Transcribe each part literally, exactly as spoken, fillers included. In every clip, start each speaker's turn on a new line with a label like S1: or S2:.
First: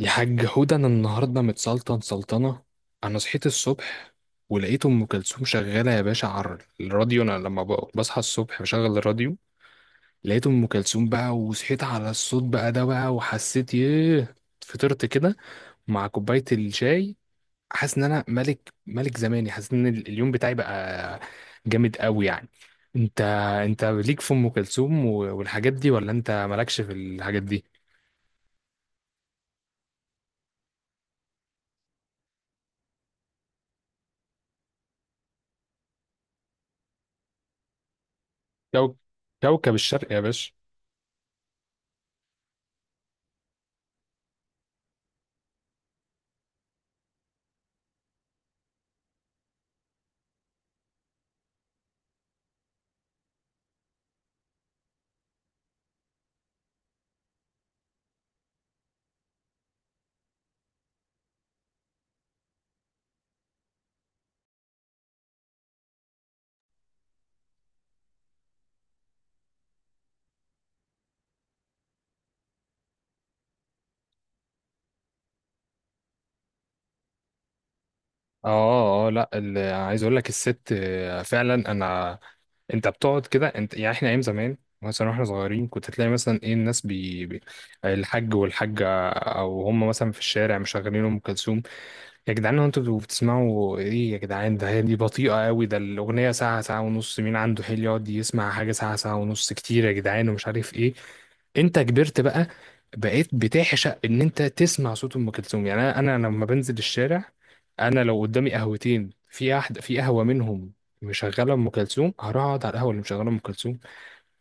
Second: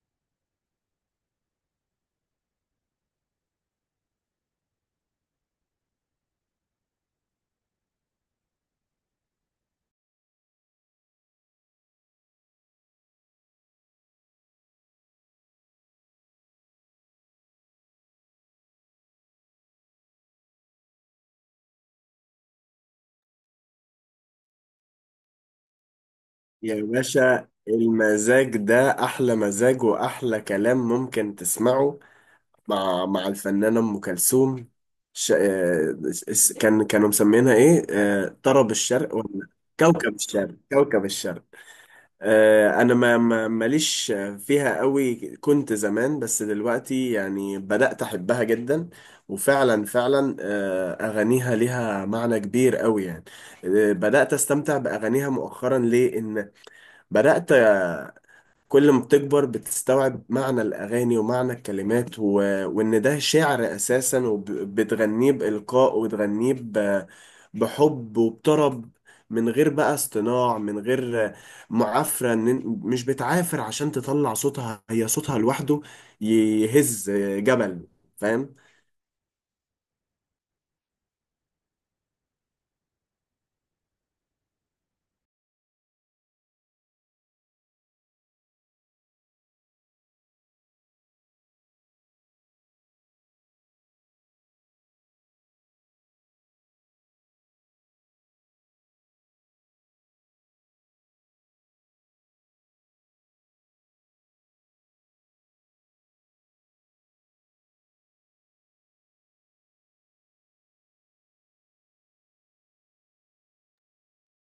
S1: يا حاج حودة أنا النهاردة متسلطن سلطنة. أنا صحيت الصبح ولقيت أم كلثوم شغالة يا باشا على الراديو. أنا لما ب- بصحى الصبح بشغل الراديو، لقيت أم كلثوم بقى وصحيت على الصوت بقى ده بقى وحسيت ياه. فطرت كده مع كوباية الشاي، حاسس إن أنا ملك ملك زماني، حاسس إن ال- اليوم بتاعي بقى جامد قوي يعني. أنت أنت ليك في أم كلثوم و- والحاجات دي ولا أنت مالكش
S2: يا
S1: في الحاجات
S2: باشا
S1: دي؟
S2: المزاج ده أحلى مزاج وأحلى كلام ممكن تسمعه مع مع الفنانة أم كلثوم. ش... آه، اس- كان كانوا مسمينها إيه؟ آه، طرب
S1: كوك-
S2: الشرق ولا
S1: كوكب الشرق
S2: كوكب
S1: يا باشا.
S2: الشرق، كوكب الشرق. آه، أنا ما ما- ماليش فيها قوي، كنت زمان بس دلوقتي يعني بدأت أحبها جدا. وفعلا فعلا، آه، أغانيها ليها معنى كبير قوي يعني. آه، بدأت أستمتع بأغانيها مؤخرا. ليه؟ إن بدأت، آه، كل ما بتكبر بتستوعب معنى الأغاني ومعنى الكلمات، و... وإن ده شعر أساسا، وبتغنيه بإلقاء، وتغنيه ب... بحب وبطرب، من غير بقى اصطناع، من غير آه، معافرة. إن- مش بتعافر عشان تطلع صوتها، هي صوتها لوحده يهز جبل، فاهم؟
S1: اه اه لا ال- عايز اقول لك الست آه، فعلا انا. انت بتقعد كده انت يعني، احنا ايام زمان مثلا واحنا صغيرين كنت تلاقي مثلا ايه الناس بي... بي... الحاج والحاجه او هم مثلا في الشارع مشغلين ام كلثوم. يا جدعان هو انتوا بتسمعوا ايه يا جدعان؟ ده هي دي بطيئة قوي، ده الأغنية ساعة، ساعة ونص. مين عنده حيل يقعد يسمع حاجة ساعة، ساعة ونص كتير يا جدعان ومش عارف ايه. انت كبرت بقى، بقيت بتعشق ان انت تسمع صوت ام كلثوم. يعني انا انا لما بنزل الشارع، انا لو قدامي قهوتين في احد في قهوة منهم مشغلة ام كلثوم، هروح اقعد على القهوة اللي مشغلة ام كلثوم.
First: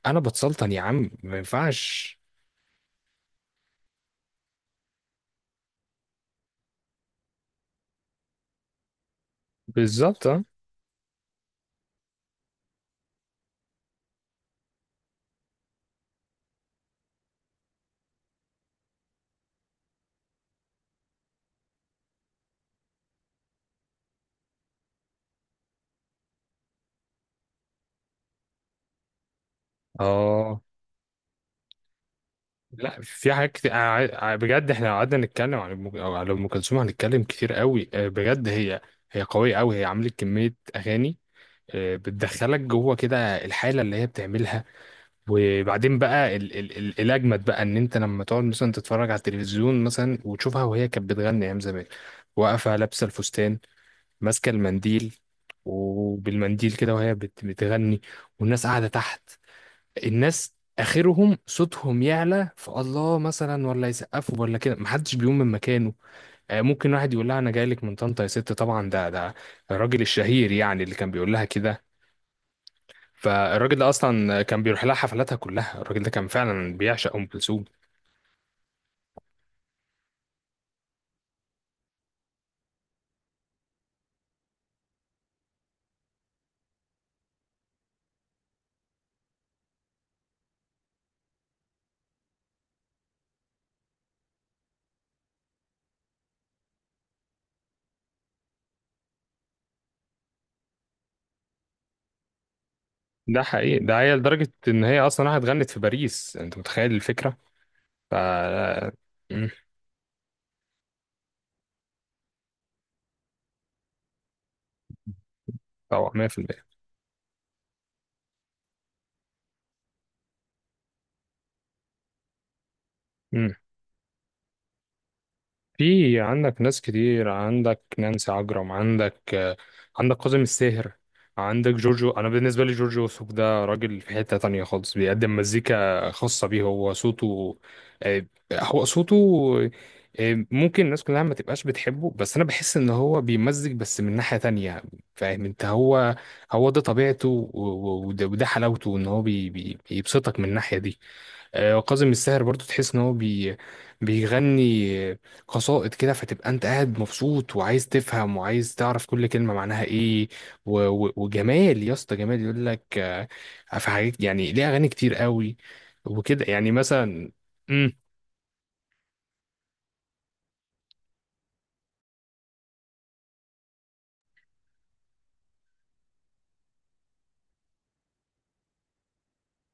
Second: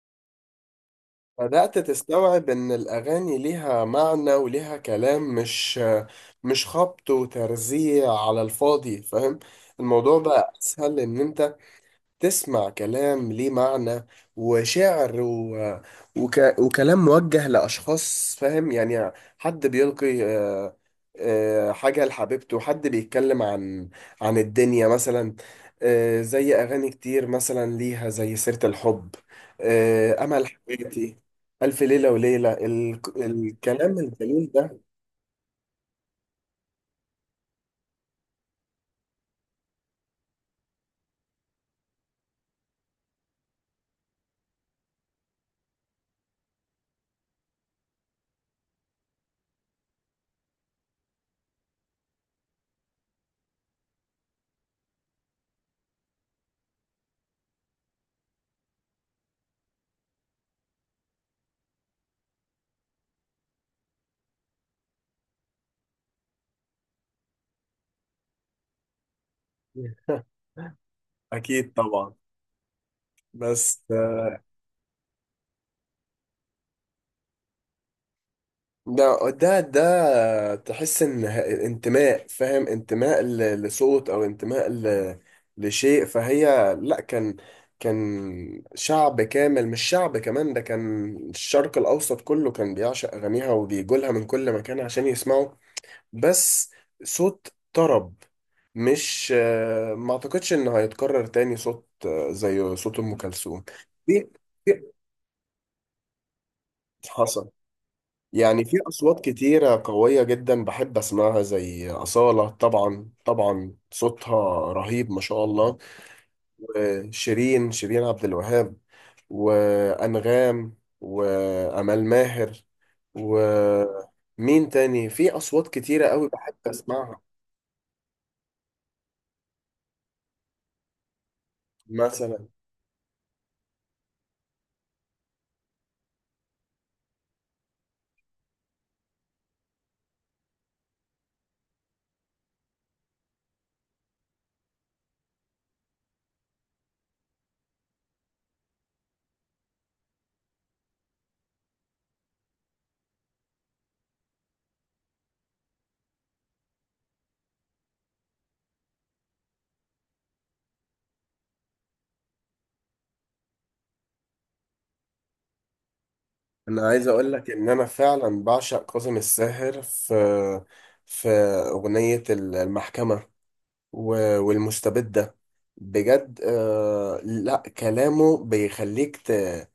S1: انا بتسلطن يا عم، ما
S2: بدأت
S1: ينفعش.
S2: تستوعب إن الأغاني ليها معنى وليها كلام، مش مش خبط وترزيع على الفاضي، فاهم؟ الموضوع
S1: بالظبط.
S2: بقى أسهل إن أنت تسمع كلام ليه معنى، وشعر، و... وك... وكلام موجه لأشخاص، فاهم يعني؟ حد بيلقي آه، آه، حاجة لحبيبته، حد بيتكلم عن عن الدنيا مثلا. آه، زي أغاني كتير مثلا ليها، زي سيرة الحب، آه، أمل
S1: اه
S2: حياتي، ألف ليلة وليلة، ال...
S1: لا في حاجات كتير. أنا
S2: الكلام
S1: عاي-
S2: الجميل
S1: بجد
S2: ده.
S1: احنا لو قعدنا نتكلم عن أم- أو على ام كلثوم هنتكلم كتير قوي، آه، بجد هي هي قويه قوي، هي عملت كميه اغاني آه، بتدخلك جوه كده الحاله اللي هي بتعملها. وبعدين بقى ال ال ال الاجمد بقى ان انت لما تقعد مثلا تتفرج على التلفزيون مثلا وتشوفها، وهي كانت بتغني ايام زمان واقفه لابسه الفستان ماسكه المنديل، وبالمنديل كده وهي بت- بتغني، والناس قاعده تحت. الناس اخرهم صوتهم يعلى فالله مثلا ولا يسقفوا ولا كده، محدش بيقوم من مكانه. آه، ممكن واحد يقول لها انا جاي لك من طنطا يا ست، طبعا ده ده الراجل الشهير يعني اللي كان بيقول لها
S2: أكيد
S1: كده.
S2: طبعا.
S1: فالراجل
S2: بس
S1: ده اصلا كان بيروح لها حفلاتها كلها، الراجل ده كان فعلا بيعشق ام كلثوم.
S2: ده ده ده تحس ان ه- انتماء، فاهم؟ انتماء ل- لصوت، او انتماء ل- لشيء، فهي لا، كان كان شعب كامل، مش شعب كمان. ده كان الشرق الاوسط كله كان بيعشق اغانيها، وبيجولها من كل مكان عشان يسمعوا. بس صوت طرب، مش، آه، ما اعتقدش انه هيتكرر تاني صوت آه، زي صوت ام
S1: ده
S2: كلثوم.
S1: حقيقي، ده هي
S2: دي
S1: لدرجه
S2: دي-
S1: ان هي اصلا راحت غنت في باريس، انت متخيل الفكره؟
S2: حصل.
S1: ف
S2: يعني في
S1: آه،
S2: أصوات
S1: مم،
S2: كتيرة قوية جدا بحب أسمعها، زي أصالة، طبعا طبعا صوتها رهيب ما شاء الله.
S1: طبعا ميه بالميه.
S2: وشيرين، شيرين عبد الوهاب، وأنغام، وأمال ماهر. ومين تاني؟ في أصوات كتيرة
S1: في
S2: قوي بحب
S1: عندك ناس
S2: أسمعها
S1: كتير، عندك نانسي عجرم، عندك آه، عندك كاظم الساهر، عندك جورجو. انا
S2: مثلا.
S1: بالنسبه لي جورجو وسوف ده راجل في حته تانية خالص، بيقدم مزيكا خاصه بيه هو صوته، آه، هو صوته، آه، ممكن الناس كلها ما تبقاش بتحبه بس انا بحس ان هو بيمزج بس من ناحيه تانية. فاهم انت؟ هو هو ده طبيعته و- و- وده وده حلاوته، ان هو بي- بي- بيبسطك من الناحيه دي. آه، وكاظم الساهر برضو تحس ان هو بي بيغني قصائد كده، فتبقى انت قاعد مبسوط وعايز تفهم وعايز تعرف كل كلمة معناها ايه. و... و... وجمال، يا اسطى جمال يقول لك آه، في حاجات، يعني ليه اغاني كتير قوي وكده يعني
S2: أنا عايز
S1: مثلا.
S2: أقول لك إن أنا
S1: امم.
S2: فعلا بعشق كاظم الساهر في في أغنية المحكمة و- والمستبدة، بجد. آه لا، كلامه بيخليك ت-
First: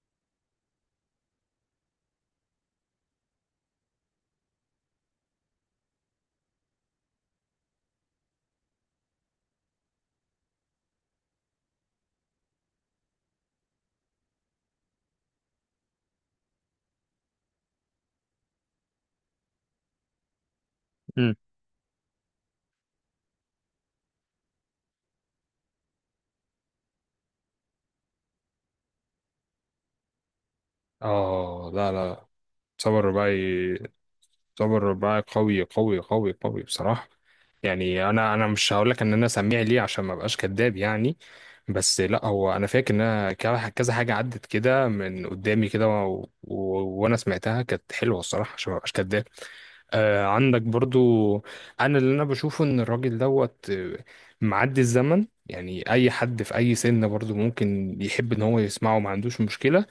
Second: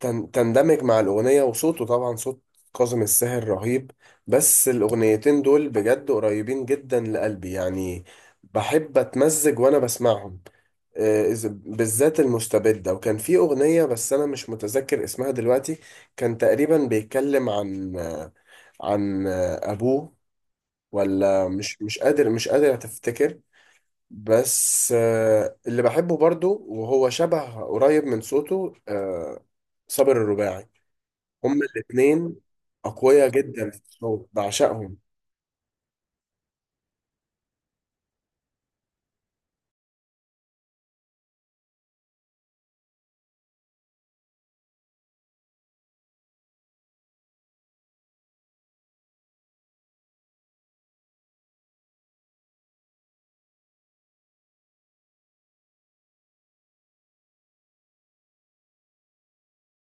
S2: تن- تندمج مع الأغنية، وصوته طبعا، صوت كاظم الساهر رهيب. بس الأغنيتين دول بجد قريبين جدا لقلبي يعني، بحب أتمزج وأنا بسمعهم. آه إذا- بالذات المستبدة. وكان في أغنية بس أنا مش متذكر اسمها دلوقتي، كان تقريبا بيتكلم عن آه، عن آه، أبوه،
S1: مم.
S2: ولا مش مش قادر مش قادر أتفتكر. بس آه، اللي بحبه برضو وهو شبه قريب من صوته، آه، صابر الرباعي. هما
S1: اه لا لا،
S2: الاتنين
S1: سمر
S2: أقوياء
S1: رباعي،
S2: جدا في الصوت،
S1: سوبر
S2: بعشقهم.
S1: رباعي قوي قوي قوي قوي بصراحة. يعني انا انا مش هقول لك ان انا سميع ليه عشان ما ابقاش كذاب يعني، بس لا هو انا فاكر ان انا كا- كذا حاجة عدت كده من قدامي كده و... و... وانا سمعتها كانت حلوة الصراحة عشان ما ابقاش كذاب. آه عندك برضو، انا اللي انا بشوفه ان الراجل دوت آه، معدي الزمن، يعني اي حد في اي سن برضو ممكن يحب ان هو يسمعه ما عندوش مشكلة.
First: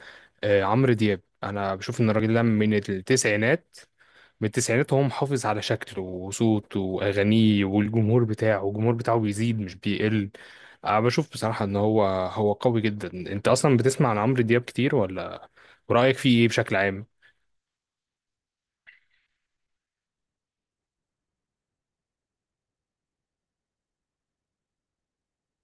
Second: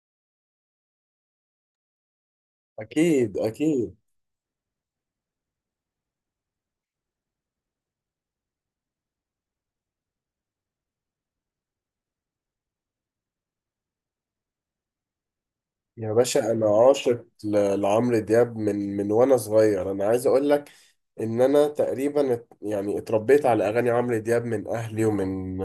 S1: آه، عمرو دياب انا بشوف ان الراجل ده من
S2: أكيد
S1: التسعينات،
S2: أكيد.
S1: من التسعينات وهو محافظ على شكله وصوته واغانيه، والجمهور بتاعه، الجمهور بتاعه بيزيد مش بيقل. أنا بشوف بصراحة إن هو هو قوي جدا. أنت أصلا بتسمع عن عمرو دياب كتير ولا؟
S2: يا
S1: ورأيك فيه إيه
S2: باشا انا
S1: بشكل عام؟
S2: عاشق ل- لعمرو دياب من من وانا صغير. انا عايز اقول لك ان انا تقريبا، ات- يعني اتربيت على اغاني عمرو دياب من اهلي، ومن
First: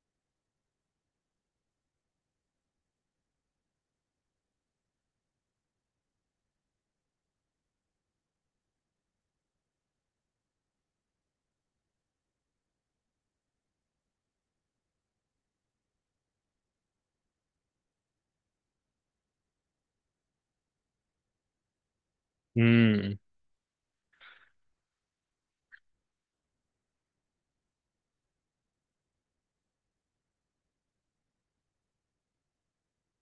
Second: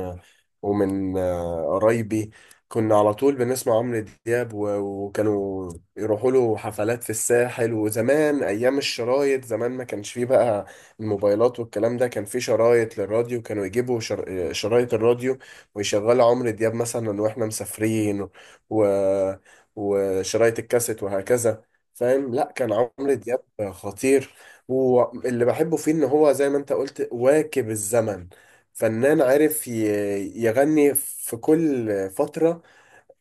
S2: ومن آه، قرايبي. كنا على طول بنسمع عمرو دياب، و- وكانوا يروحوا له حفلات في الساحل. وزمان ايام الشرايط، زمان ما كانش فيه بقى الموبايلات والكلام ده، كان فيه شرايط للراديو. كانوا يجيبوا شر- شرايط الراديو ويشغلوا عمرو دياب مثلا واحنا مسافرين، و... وشرايط الكاسيت وهكذا. فاهم؟ لا كان عمرو
S1: امم.
S2: دياب خطير. واللي بحبه فيه ان هو زي ما انت قلت واكب الزمن، فنان عارف ي- يغني في كل فترة،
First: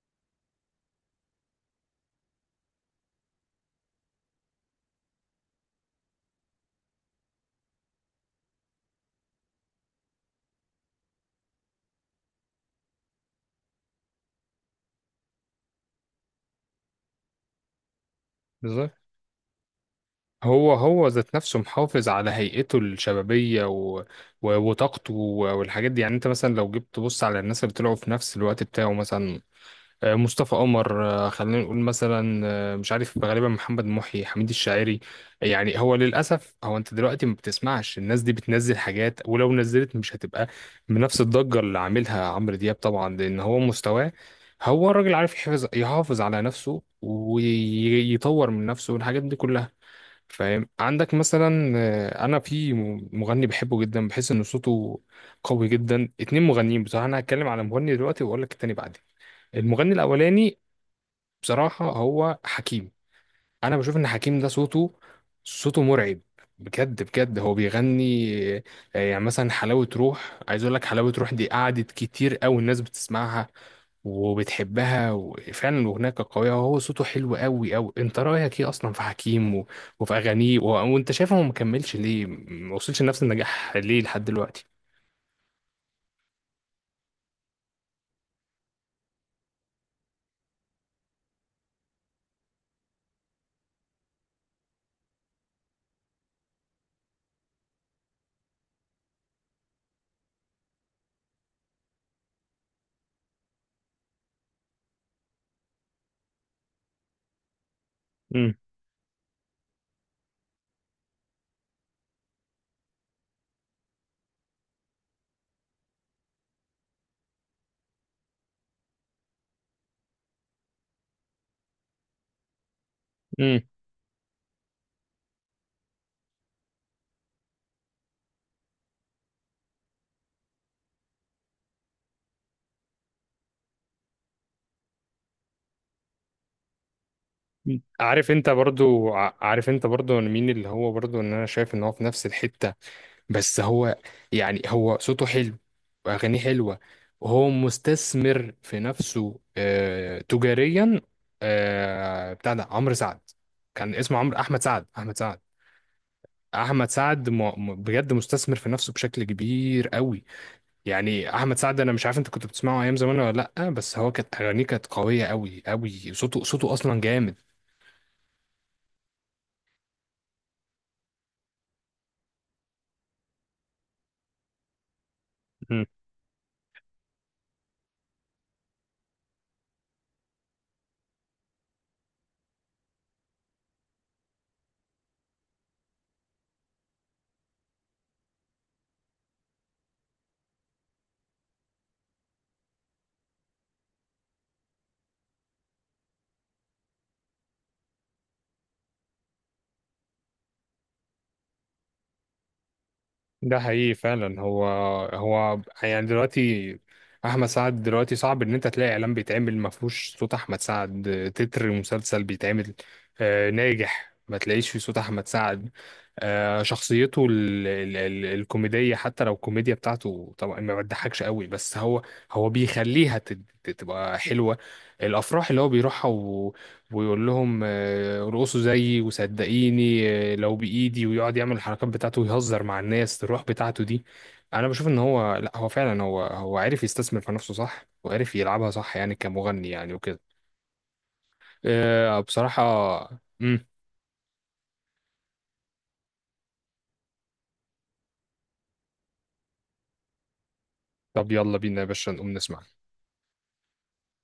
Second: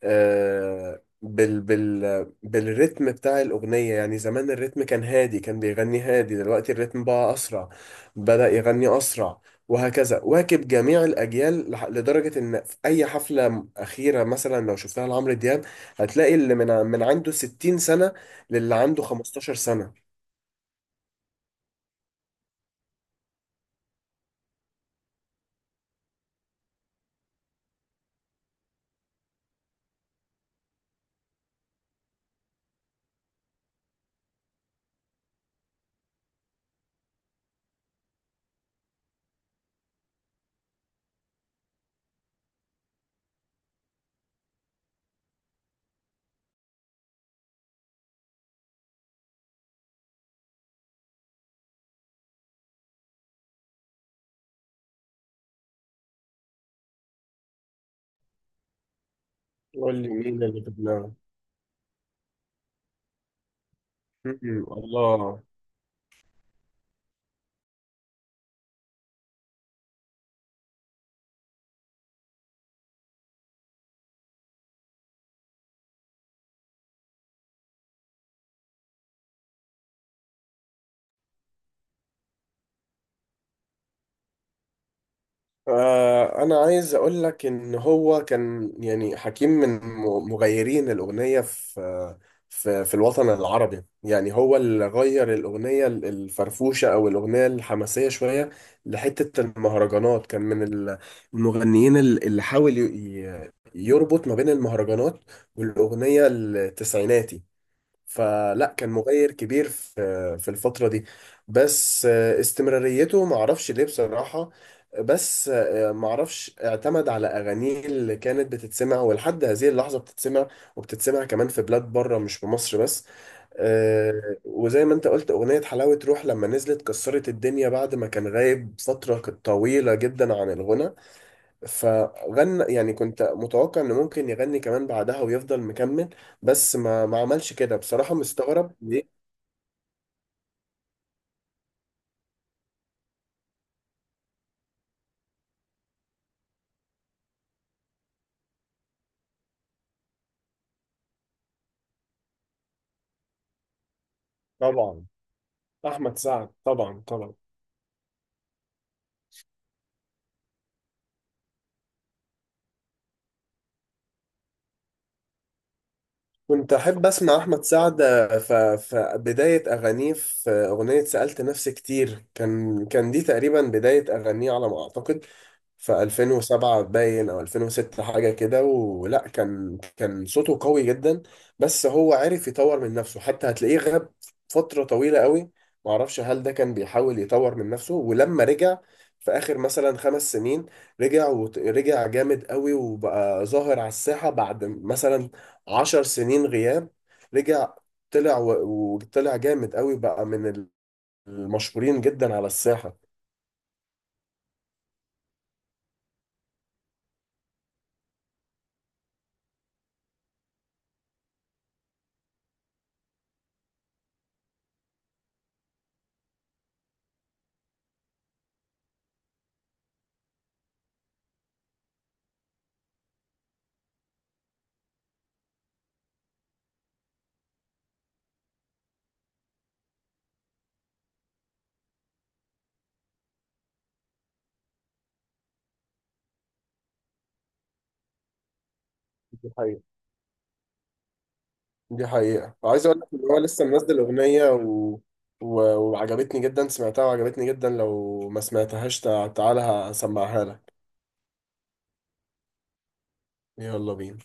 S2: آه، بال بال بالريتم بتاع الأغنية. يعني زمان الريتم كان هادي، كان بيغني هادي، دلوقتي الريتم بقى أسرع، بدأ يغني أسرع. وهكذا واكب جميع الأجيال، لح- لدرجة إن في أي حفلة م- أخيرة مثلا، لو شفتها لعمرو دياب، هتلاقي اللي من ع- من عنده 60 سنة للي
S1: بالظبط،
S2: عنده 15 سنة.
S1: هو هو ذات نفسه محافظ على هيئته الشبابية و... و... وطاقته و- والحاجات دي. يعني انت مثلا لو جيت تبص على الناس اللي طلعوا في نفس الوقت بتاعه مثلا، آه، مصطفى قمر، آه، خلينا نقول مثلا، آه، مش عارف غالبا محمد محي، حميد الشاعري. يعني هو للأسف هو، أنت دلوقتي ما بتسمعش الناس دي بتنزل حاجات، ولو نزلت مش هتبقى بنفس الضجة اللي عاملها عمرو دياب طبعا، لأن هو مستواه، هو الراجل عارف يحافظ، يحافظ على نفسه ويطور من نفسه والحاجات دي كلها. فاهم؟ عندك مثلا آه، انا في م- مغني بحبه جدا، بحس ان صوته قوي جدا. اتنين مغنيين بصراحه، انا هتكلم على مغني دلوقتي واقول لك التاني بعدين. المغني
S2: قول لي مين
S1: الاولاني
S2: اللي في دماغك؟
S1: بصراحه هو حكيم. انا بشوف ان
S2: م-
S1: حكيم ده
S2: م-
S1: صوته،
S2: الله.
S1: صوته مرعب بجد بجد. هو بيغني آه، يعني مثلا حلاوه روح، عايز اقول لك حلاوه روح دي قعدت كتير قوي الناس بتسمعها وبتحبها، وفعلا هناك قوية، وهو صوته حلو قوي قوي. انت رأيك ايه اصلا في حكيم و... وفي اغانيه و... وانت شايف هو مكملش ليه، ما وصلش لنفس النجاح ليه لحد دلوقتي؟
S2: آه، انا عايز اقول لك ان هو كان، يعني حكيم من م- مغيرين الاغنيه في في في الوطن العربي. يعني هو اللي غير الاغنيه ال- الفرفوشه، او الاغنيه الحماسيه شويه، لحته المهرجانات. كان من ال- المغنيين ال- اللي حاول ي- ي- يربط ما بين المهرجانات والاغنيه التسعيناتي.
S1: امم.
S2: فلا كان مغير كبير في في الفترة دي. بس آه، استمراريته معرفش ليه بصراحة. بس آه، معرفش، اعتمد على أغانيه اللي كانت بتتسمع، ولحد هذه اللحظة بتتسمع، وبتتسمع كمان في بلاد بره، مش في مصر بس.
S1: امم.
S2: آه، وزي ما انت قلت، أغنية حلاوة روح لما نزلت كسرت الدنيا بعد ما كان غايب فترة طويلة جدا عن الغنى. فغنى يعني، كنت متوقع انه ممكن يغني كمان بعدها ويفضل مكمل، بس ما ما عملش كده. بصراحة
S1: عارف انت
S2: مستغرب
S1: برضو،
S2: ليه.
S1: ع- عارف انت برضو مين اللي هو برضو ان انا شايف ان هو في نفس الحتة؟ بس هو يعني هو صوته حلو واغانيه حلوة، وهو مستثمر في نفسه آه تجاريا. آه بتاع ده عمرو سعد، كان اسمه عمرو، احمد سعد،
S2: طبعا،
S1: احمد سعد.
S2: احمد سعد
S1: احمد
S2: طبعا
S1: سعد
S2: طبعا.
S1: م... م- بجد مستثمر في نفسه بشكل كبير قوي. يعني احمد سعد انا مش عارف انت كنت بتسمعه ايام زمان ولا لا، بس هو كانت اغانيه كانت قويه قوي قوي، صوته
S2: كنت
S1: صوته اصلا
S2: أحب
S1: جامد.
S2: أسمع أحمد سعد في بداية أغانيه، في أغنية سألت نفسي كتير، كان كان دي تقريبا بداية أغانيه على ما أعتقد، في ألفين وسبعة باين أو ألفين وستة حاجة كده. ولا كان كان صوته قوي جدا. بس هو عرف يطور من نفسه، حتى هتلاقيه غاب فترة طويلة قوي. معرفش هل ده كان بيحاول يطور من نفسه، ولما رجع في آخر مثلا خمس سنين، رجع ورجع جامد قوي، وبقى ظاهر على الساحة بعد مثلا عشر سنين غياب. رجع طلع، و- وطلع جامد قوي، بقى من المشهورين جدا على الساحة.
S1: ده حقيقي فعلا. هو هو يعني دلوقتي احمد سعد دلوقتي صعب ان انت تلاقي اعلان بيتعمل ما فيهوش صوت احمد سعد، تتر مسلسل بيتعمل آه، ناجح ما تلاقيش فيه صوت احمد سعد. آه، شخصيته ال ال ال الكوميدية، حتى لو الكوميديا بتاعته طبعا ما بتضحكش قوي، بس هو هو بيخليها تت- تبقى حلوة. الافراح اللي هو بيروحها ويقول لهم آه، ارقصوا زيي وصدقيني آه، لو بايدي، ويقعد يعمل الحركات بتاعته ويهزر مع الناس، الروح بتاعته دي. انا بشوف ان هو لا هو فعلا هو، هو عارف يستثمر في نفسه صح، وعارف يلعبها صح يعني
S2: دي
S1: كمغني
S2: حقيقة،
S1: يعني وكده.
S2: دي
S1: آه،
S2: حقيقة. عايز اقول لك
S1: بصراحة.
S2: ان هو لسه
S1: مم.
S2: منزل اغنية و... و... وعجبتني جدا، سمعتها وعجبتني جدا. لو ما سمعتهاش، تع- تعالى هسمعها لك.
S1: طب يلا بينا يا باشا نقوم نسمع.
S2: يلا بينا.